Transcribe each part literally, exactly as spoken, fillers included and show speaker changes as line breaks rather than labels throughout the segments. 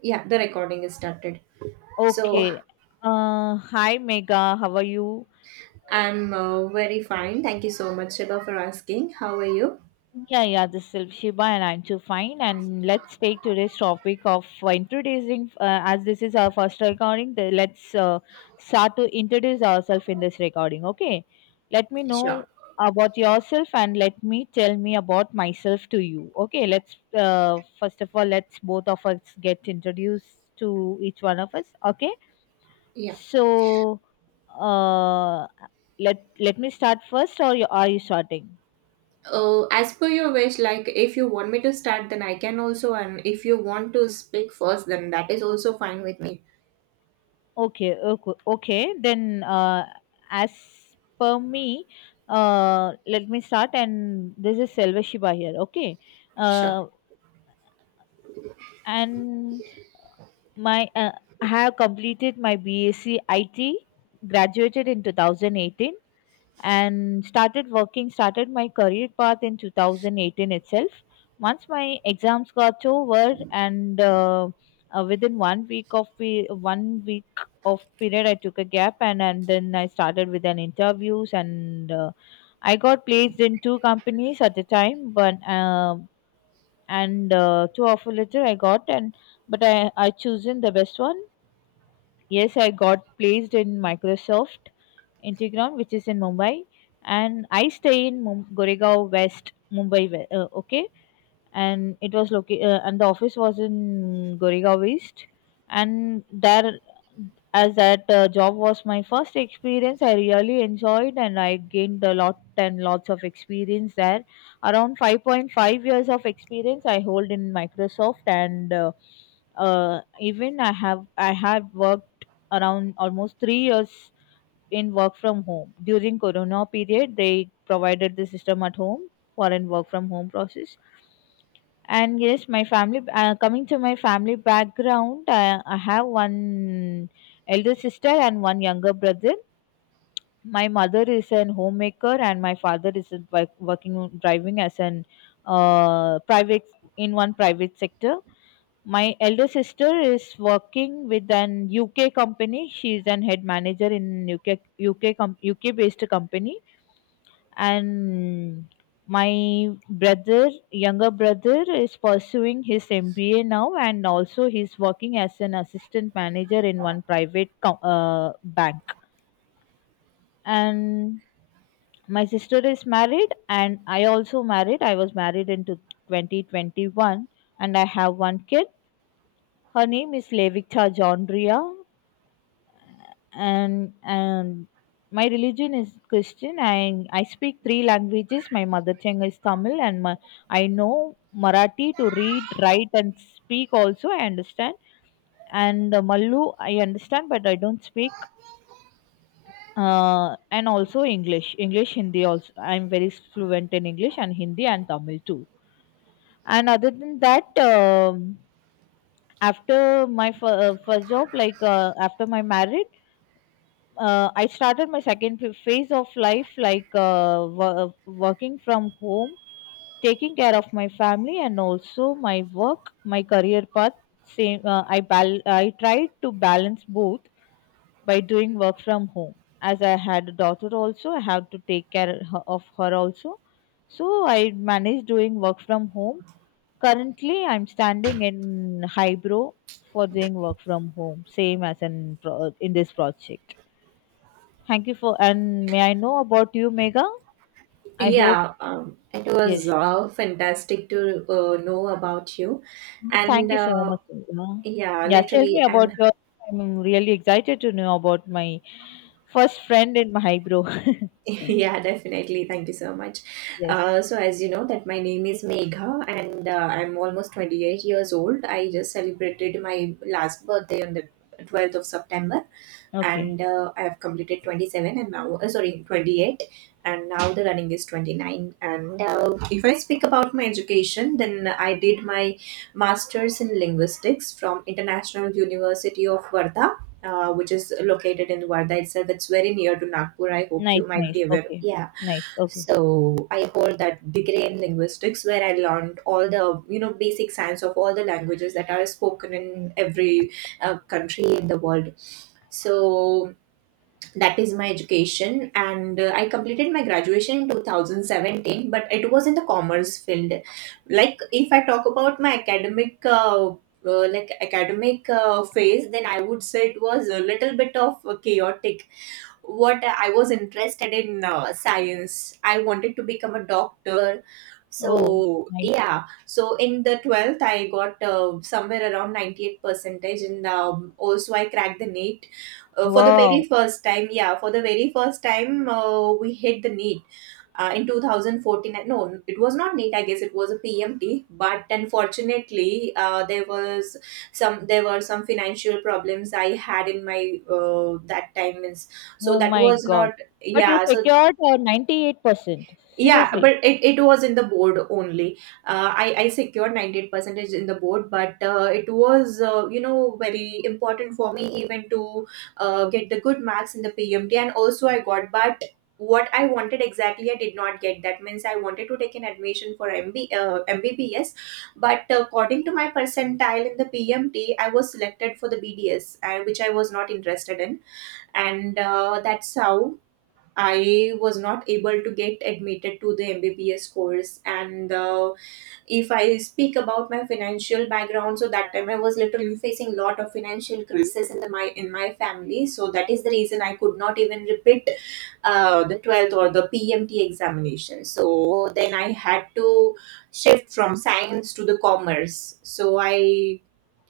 Yeah, the recording is started. So
Okay. Uh, hi Mega, how are you?
I'm uh, very fine. Thank you so much, Shiva, for asking. How are you?
Yeah, yeah, this is Shiba and I'm too fine. And let's take today's topic of uh, introducing, uh, as this is our first recording, the, let's uh, start to introduce ourselves in this recording. Okay. Let me
Sure.
know about yourself and let me tell me about myself to you. Okay. Let's, uh, first of all, let's both of us get introduced to each one of us. Okay.
Yeah.
So, uh, let let me start first, or you, are you starting?
Uh, as per your wish, like if you want me to start, then I can also, and if you want to speak first, then that is also fine with me.
Okay, okay, okay. Then, uh, as per me, uh, let me start. And this is Selva Shiva here. Okay,
Sure.
uh, and my uh, I have completed my BSc I T, graduated in two thousand eighteen, and started working started my career path in two thousand eighteen itself once my exams got over and uh, uh, within one week of pe- one week of period I took a gap and and then I started with an interviews and uh, I got placed in two companies at the time, but uh, and uh, two offer letter I got and, but i i chosen the best one. Yes, I got placed in Microsoft Integround, which is in Mumbai, and I stay in Mum- Goregaon West, Mumbai. We- Uh, okay, and it was located, uh, and the office was in Goregaon West, and there, as that uh, job was my first experience, I really enjoyed and I gained a lot and lots of experience there. Around five point five years of experience I hold in Microsoft, and uh, uh, even I have I have worked around almost three years in work from home during corona period. They provided the system at home for an work from home process. And yes, my family, uh, coming to my family background, I, I have one elder sister and one younger brother. My mother is an homemaker, and my father is a, wo- working driving as an uh, private in one private sector. My elder sister is working with an U K company. She is an head manager in U K, U K com- U K based company, and my brother, younger brother, is pursuing his M B A now, and also he's working as an assistant manager in one private com- uh, bank. And my sister is married, and I also married. I was married in to twenty twenty-one, and I have one kid. Her name is Levita Jondria, and and my religion is Christian. I I speak three languages. My mother tongue is Tamil, and my, I know Marathi to read, write, and speak. Also, I understand. And uh, Mallu, I understand, but I don't speak. Uh, and also English, English, Hindi. Also, I'm very fluent in English and Hindi and Tamil too. And other than that, um, after my f- uh, first job, like uh, after my marriage, uh, I started my second ph- phase of life, like uh, wo- working from home, taking care of my family and also my work, my career path. Same, uh, I bal- I tried to balance both by doing work from home. As I had a daughter, also I had to take care her- of her also, so I managed doing work from home. Currently, I'm standing in Hybro for doing work from home, same as in pro- in this project. Thank you for, and may I know about you, Mega? I hope.
Yeah, um, it was
Yes.
uh, fantastic to uh, know about you,
Yes,
and
thank you so
uh,
much, Megha.
yeah,
Yeah, tell me
literally,
about
and
your. I'm really excited to know about my first friend in my bro.
Yeah, definitely. Thank you so much.
Yes.
Uh, so as you know that my name is Megha, and uh, I'm almost twenty-eight years old. I just celebrated my last birthday on the twelfth of September,
Okay.
and uh, I have completed twenty-seven, and now uh, sorry, twenty-eight, and now the running is twenty-nine. And uh, if I speak about my education, then I did my masters in linguistics from International University of Varda, uh, which is located in Varda itself. It's very near to Nagpur, I hope you
Nice,
might
nice.
be aware.
Okay.
Yeah.
Nice. Okay.
So I hold that degree in linguistics, where I learned all the you know basic science of all the languages that are spoken in every uh, country in the world. So that is my education, and uh, I completed my graduation in two thousand seventeen, but it was in the commerce field. Like, if I talk about my academic. Uh, uh, like academic uh, phase, then I would say it was a little bit of chaotic. What I was interested in uh, science. I wanted to become a doctor.
Oh,
So,
nice.
yeah. So in the twelfth, I got uh, somewhere around ninety eight percentage. And um, also I cracked the NEET uh, for the very
Wow.
first time. Yeah, for the very first time, uh, we hit the NEET uh, in twenty fourteen. No, it was not neat, I guess it was a pmt. But unfortunately, uh, there was some there were some financial problems I had in my uh, that time, means, so
Oh
that
my
was
God.
not.
But you
Yeah. So
secured uh, ninety-eight percent.
yeah,
Seriously.
but it, it was in the board only. uh, i i secured ninety-eight percentage in the board. But uh, it was, uh, you know, very important for me even to uh, get the good marks in the P M T, and also I got. But what I wanted exactly, I did not get, that means I wanted to take an admission for M B, uh, mbbs. But according to my percentile in the pmt, I was selected for the bds, and which I was not interested in. And uh, that's how I was not able to get admitted to the M B B S course. And uh, if I speak about my financial background, so that time I was literally facing a lot of financial crisis in the, my in my family. So that is the reason I could not even repeat uh, the twelfth or the P M T examination. So then I had to shift from science to the commerce. So I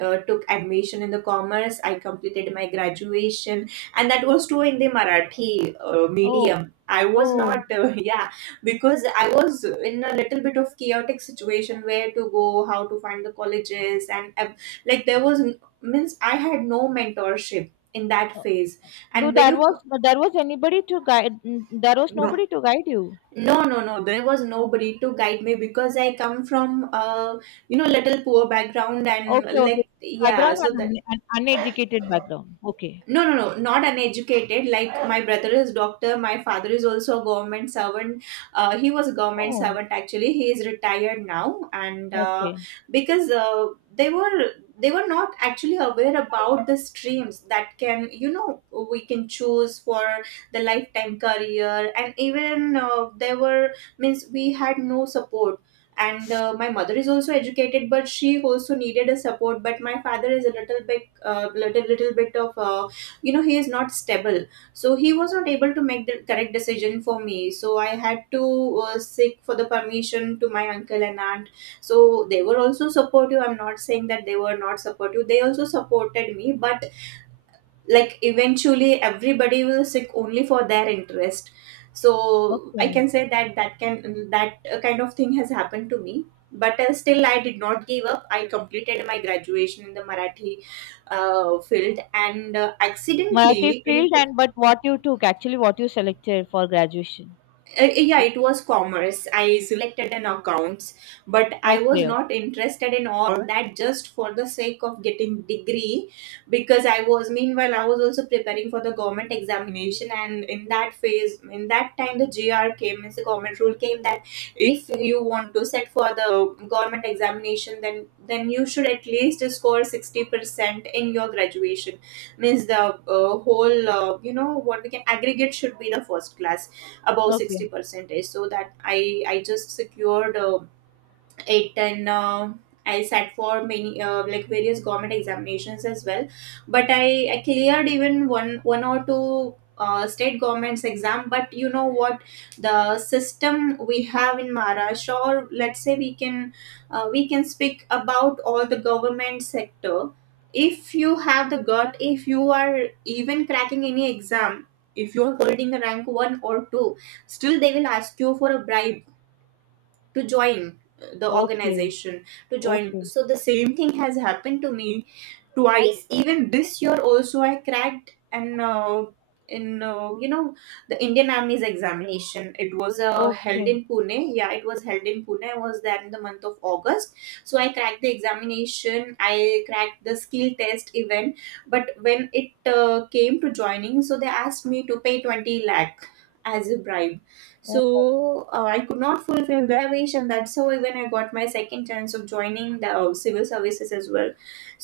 uh, took admission in the commerce. I completed my graduation, and that was too in the Marathi uh,
Oh,
medium. I was
oh.
not, uh, yeah, because I was in a little bit of chaotic situation, where to go, how to find the colleges, and uh, like, there was n- means I had no mentorship in that
Uh,
phase.
Do
And when
that
you.
was, but there was anybody to guide? n- There was
No,
nobody to guide you.
no, no, no. There was nobody to guide me, because I come from a you know little poor background, and
Okay, okay.
like, yeah.
Background
So
and un and uneducated background. Okay.
no, no, no, not uneducated. Like, my brother is doctor, my father is also a government servant. Uh, he was a government
Oh,
servant actually, he is retired now. And uh,
okay,
because uh, they were they were not actually aware about the streams that can, you know, we can choose for the lifetime career. And even uh, there were, means we had no support. And uh, my mother is also educated, but she also needed a support. But my father is a little bit, uh, little little bit of a, you know, he is not stable. So he was not able to make the correct decision for me, so I had to uh, seek for the permission to my uncle and aunt. So they were also supportive, I'm not saying that they were not supportive, they also supported me. But like, eventually everybody will seek only for their interest. So I
okay.
can say that, that can that uh, kind of thing has happened to me. But uh, still, I did not give up. I completed my graduation in the marathi uh, field. And uh,
Marathi
accidentally in,
field, and but what you took, actually what you selected for graduation.
uh, yeah,
O-
it was commerce. I selected an accounts. But I was
Okay, okay,
not interested in all that, just for the sake of getting degree. Because I was meanwhile I was also preparing for the government examination. And in that phase, in that time, the gr came, means the government rule came, that if you want to set for the government examination, then then you should at least score sixty percent in your graduation. Means the uh, whole, uh, you know, what we can aggregate should be the first class, above
okay,
sixty percentage. So that i i just secured uh, eight ten, uh, I sat for many uh, like various government examinations as well. But i i cleared even one one or two uh, state government's exam. But you know what, the system we have in maharashtra, or let's say we can uh, we can speak about all the government sector. If you have the gut, if you are even cracking any exam, if you are holding the rank one or two, still they will ask you for a bribe to join the organization, to join.
okay,
So the same thing has happened to me twice. Even this year also, I cracked. And uh, in, uh, you know, the indian army's examination. It was uh, held
okay.
in pune. Yeah, it was held in pune. I was there in the month of august. So I cracked the examination, I cracked the skill test event. But when it uh, came to joining, so they asked me to pay 20 lakh as a bribe.
Oh,
So uh, I could not fulfill the wish. And that's how when I got my second chance of joining the uh, civil services as well.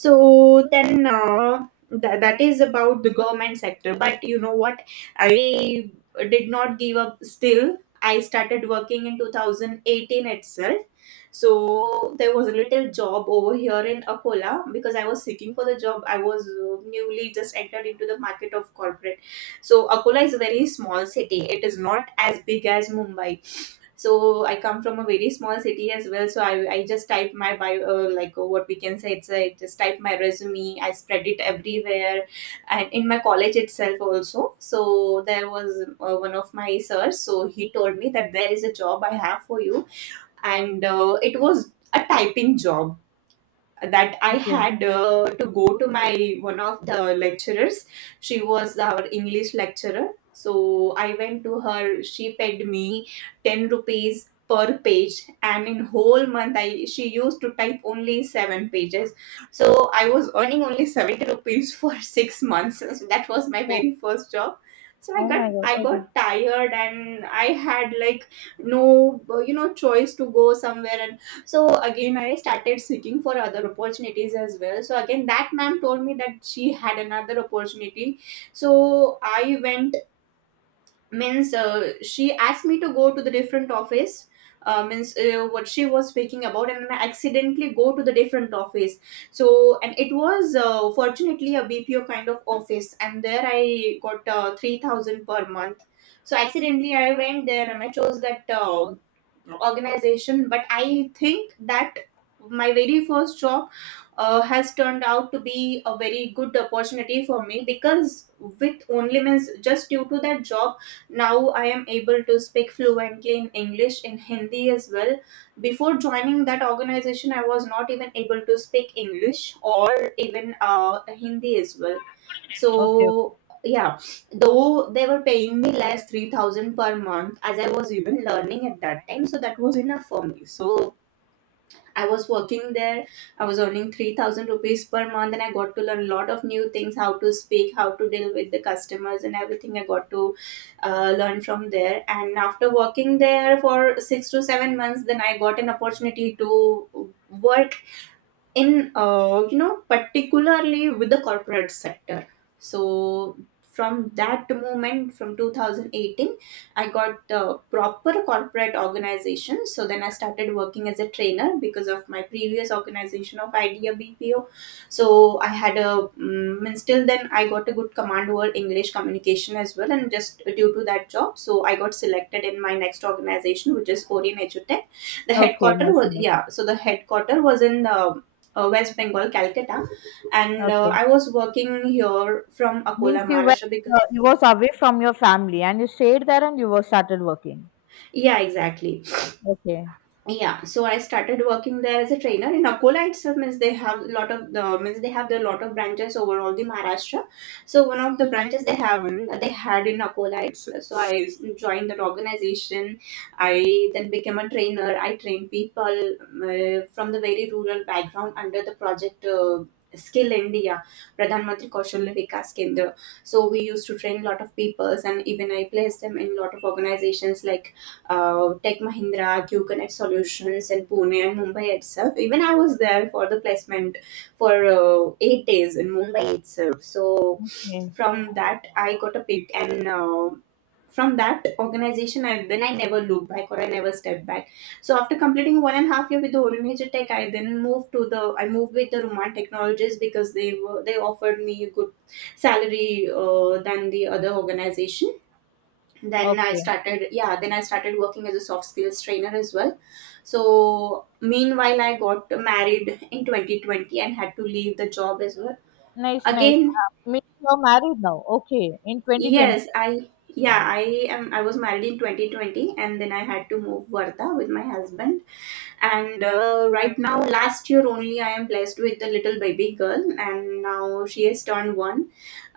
So then uh, that, that is about the government sector. But you know what, I did not give up. Still, I started working in twenty eighteen itself. So there was a little job over here in akola, because I was seeking for the job. I was uh, newly just entered into the market of corporate. So Akola is a very small city. It is not as big as Mumbai. So I come from a very small city as well. So I, I just type my bio, uh, like, uh, what we can say, it's a, just type my resume. I spread it everywhere, and in my college itself also. So there was uh, one of my sirs. So he told me that there is a job I have for you, and uh, it was a typing job that I
okay.
had, uh, to go to my one of the lecturers. She was our English lecturer. So I went to her. She paid me ten rupees per page. And in whole month, I she used to type only seven pages. So I was earning only seventy rupees for six months. So that was my
Oh,
very first job. So i
oh
got
my God.
I got
Okay,
tired, and I had like no, you know choice to go somewhere, and so again, I started seeking for other opportunities as well. So again, that ma'am told me that she had another opportunity. So I went. Means uh, she asked me to go to the different office. Uh, means uh, what she was speaking about, and I accidentally go to the different office. So, and it was uh, fortunately a B P O kind of office, and there I got uh, three thousand per month. So accidentally I went there and I chose that uh, organization. But I think that my very first job uh, has turned out to be a very good opportunity for me, because with only means just due to that job, now I am able to speak fluently in English, in Hindi as well. Before joining that organization, I was not even able to speak English or even uh, Hindi as well.
okay, okay.
So yeah, though they were paying me less, three thousand per month, as I was even learning at that time, so that was enough for me. So I was working there. I was earning three thousand rupees per month, and I got to learn a lot of new things: how to speak, how to deal with the customers and everything I got to uh, learn from there. And after working there for six to seven months, then I got an opportunity to work in, uh, you know particularly with the corporate sector. So from that moment, from twenty eighteen, I got the proper corporate organization. So then I started working as a trainer because of my previous organization of Idea BPO. So I had a mm, means still then I got a good command over English communication as well, and just due to that job, so I got selected in my next organization, which is Orion Edutech. The
Okay,
headquarter
nice,
was,
nice.
yeah, so the headquarter was in uh, uh, West Bengal, Calcutta, and uh,
Okay.
I was working here from
Means
Akola,
you went,
Maharashtra. Because,
uh, you was away from your family and you stayed there and you were started working.
yeah, exactly.
Okay,
Yeah, so I started working there as a trainer in Akola itself. Means they have a lot of the means they have the lot of branches over all the Maharashtra. So one of the branches they have, they had in Akola itself. So I joined that organization. I then became a trainer. I trained people uh, from the very rural background under the project, uh, Skill India, Pradhan Mantri Kaushalya Vikas Kendra. So we used to train a lot of peoples, and even I placed them in a lot of organizations like uh, Tech Mahindra, Q Connect Solutions in Pune and Mumbai itself. Even I was there for the placement for uh, eight days in Mumbai itself. So
okay,
from that, I got a pick, and uh, from that organization, I then I never looked back, or I never stepped back. So after completing one and a half year with the Old Major Tech, I then moved to the I moved with the Ruman Technologies, because they were they offered me a good salary uh, than the other organization. then i
okay.
started yeah then I started working as a soft skills trainer as well. So meanwhile I got married in twenty twenty and had to leave the job as well.
Nice, nice.
Again,
Means you're married now. Okay, in twenty twenty.
yes, I yeah I am I was married in twenty twenty, and then I had to move Varda with my husband. And uh, right now, last year only, I am blessed with a little baby girl, and now she has turned one.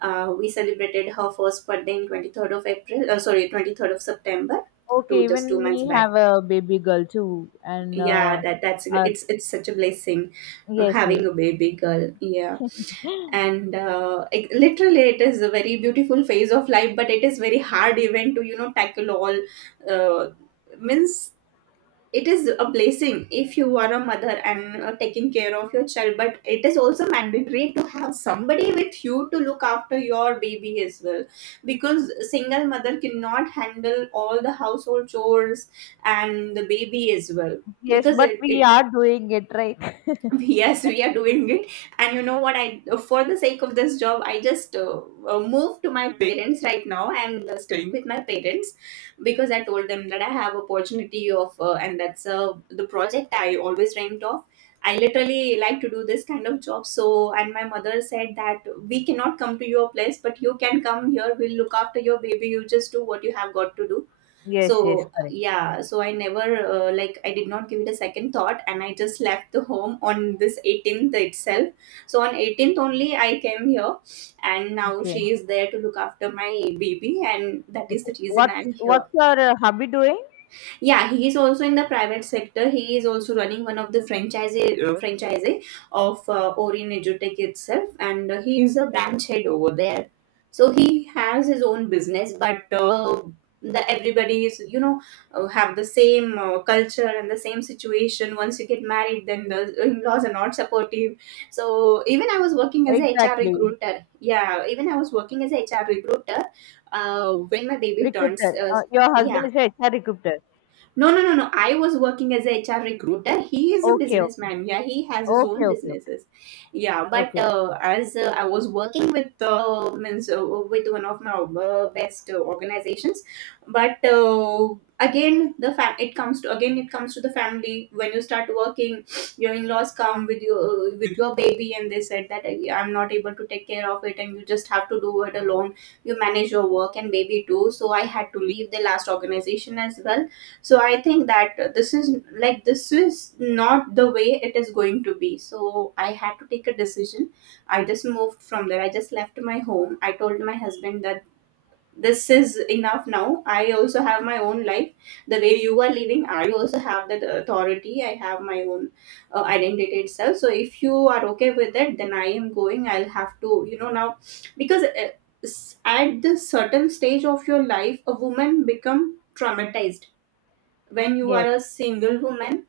uh, We celebrated her first birthday in twenty-third of April, uh, sorry, twenty-third of September,
Okay,
two just two
even
months
me
back.
have a baby girl too, and
Yeah,
uh,
that that's gr-
uh,
it's it's such a blessing uh,
yes, yes.
having a baby girl, yeah. And uh, it, literally it is a very beautiful phase of life, but it is very hard even to, you know, tackle all, uh, means it is a blessing if you are a mother and uh, taking care of your child, but it is also mandatory to have somebody with you to look after your baby as well, because single mother cannot handle all the household chores and the baby as well.
Yes,
Because
but
it,
we
it
are doing it right.
Yes, we are doing it. And you know what, I for the sake of this job, I just uh, uh, moved to my parents. Right now I'm uh, staying with my parents, because I told them that I have opportunity of, uh, and that's uh, the project I always dreamt of. I literally like to do this kind of job. So, and my mother said that, "We cannot come to your place, but you can come here. We'll look after your baby. You just do what you have got to do."
Yes, yes,
So
correct.
yeah, so I never uh, like, I did not give it a second thought, and I just left the home on this eighteenth itself. So on eighteenth only I came here, and now
Okay,
she is there to look after my baby, and that is
okay.
the reason
What's
I'm here.
what's your uh, hubby doing?
Yeah, he is also in the private sector. He is also running one of the franchise uh, franchise of uh, Orin Edutech itself, and uh, he is a branch head over there. So he has his own business, but uh, the everybody is, you know, uh, have the same uh, culture and the same situation. Once you get married, then the in-laws are not supportive. So even I was working as a H R
Exactly.
recruiter. Yeah, even I was working as a H R recruiter uh, when my baby turns.
Recruiter.
Uh,
Uh, your
yeah
husband is a H R recruiter.
no, no, no, no. I was working as a H R recruiter. He is a
Okay, okay,
businessman. Yeah, he has his
okay,
own
okay, okay.
businesses. Yeah, but
Okay. Okay.
uh, as uh, I was working with, uh, means uh, with one of my uh, best uh, organizations, but uh, again the fam- it comes to, again it comes to the family. When you start working, your in-laws come with your, uh, with your baby, and they said that, "I- I'm not able to take care of it, and you just have to do it alone. You manage your work and baby too." So I had to leave the last organization as well. So I think that, uh, this is like, this is not the way it is going to be. So I had to take a decision. I just moved from there. I just left my home. I told my husband that this is enough. Now I also have my own life. The way you are living, I also have that authority. I have my own uh, identity itself. So if you are okay with it, then I am going. I'll have to, you know, now, because uh, s- at this certain stage of your life, a woman become traumatized. When you are
Yes,
a single woman,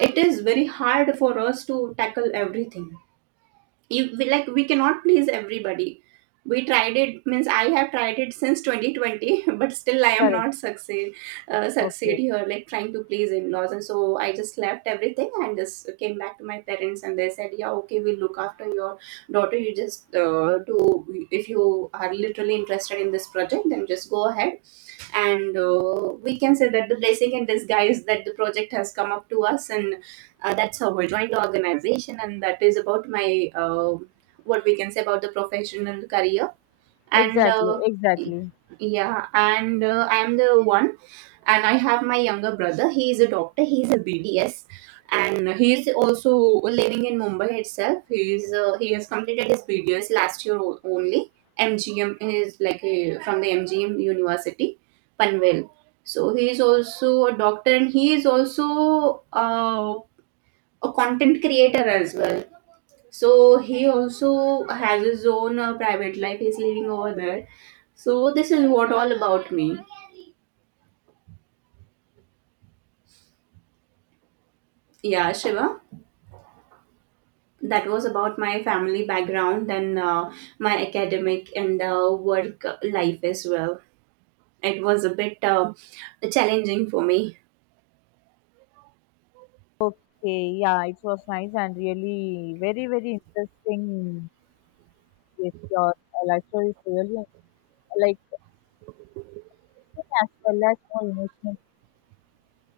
it is very hard for us to tackle everything. You, we, like, we cannot please everybody. We tried it means I have tried it since twenty twenty, but still I am
correct.
not succeed uh, succeed
Okay.
here, like trying to please in-laws. And so I just left everything and just came back to my parents, and they said, "Yeah, okay, we'll look after your daughter. You just uh, do, if you are literally interested in this project, then just go ahead." And uh, we can say that the blessing in disguise that the project has come up to us, and uh, that's how we joined the organization. And that is about my uh, what we can say about the professional career. and
Exactly,
uh,
exactly.
yeah and uh, I am the one, and I have my younger brother. He is a doctor. He is a B D S, and he is also living in Mumbai itself. He is uh, he has completed his B D S last year o- only. M G M is like a, from the M G M University, Panvel. So he is also a doctor, and he is also uh, a content creator as well. So he also has his own uh, private life. He's living over there. So this is what all about me. Yeah, Shiva, that was about my family background and uh, my academic and uh, work life as well. It was a bit uh, challenging for me.
Okay, yeah, it was nice and really very, very interesting with your uh, life story. Is really, like, interesting as well as more emotional.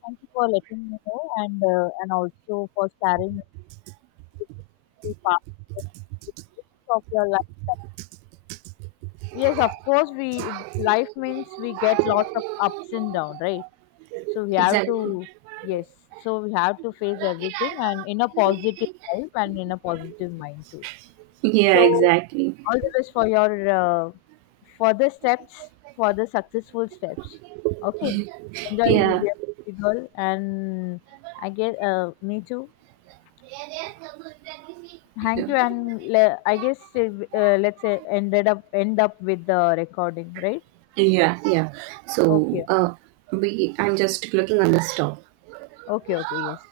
Thank you for letting me know, and uh, and also for sharing with the past of your life. Yes, of course, we life means we get lots of ups and downs, right? So we have
Exactly.
to. Yes, so we have to face everything and in a positive life and in a positive mind too.
Yeah,
So
exactly.
all the best for your uh, further steps, further successful steps. Okay, enjoy with
Yeah.
your baby girl, and I guess uh, me too.
Yeah.
Thank you, and le- I guess uh, let's uh, ended up end up with the recording, right?
Yeah, yeah.
Okay,
So, uh, we I'm just looking on the stock.
okay, okay. Yes.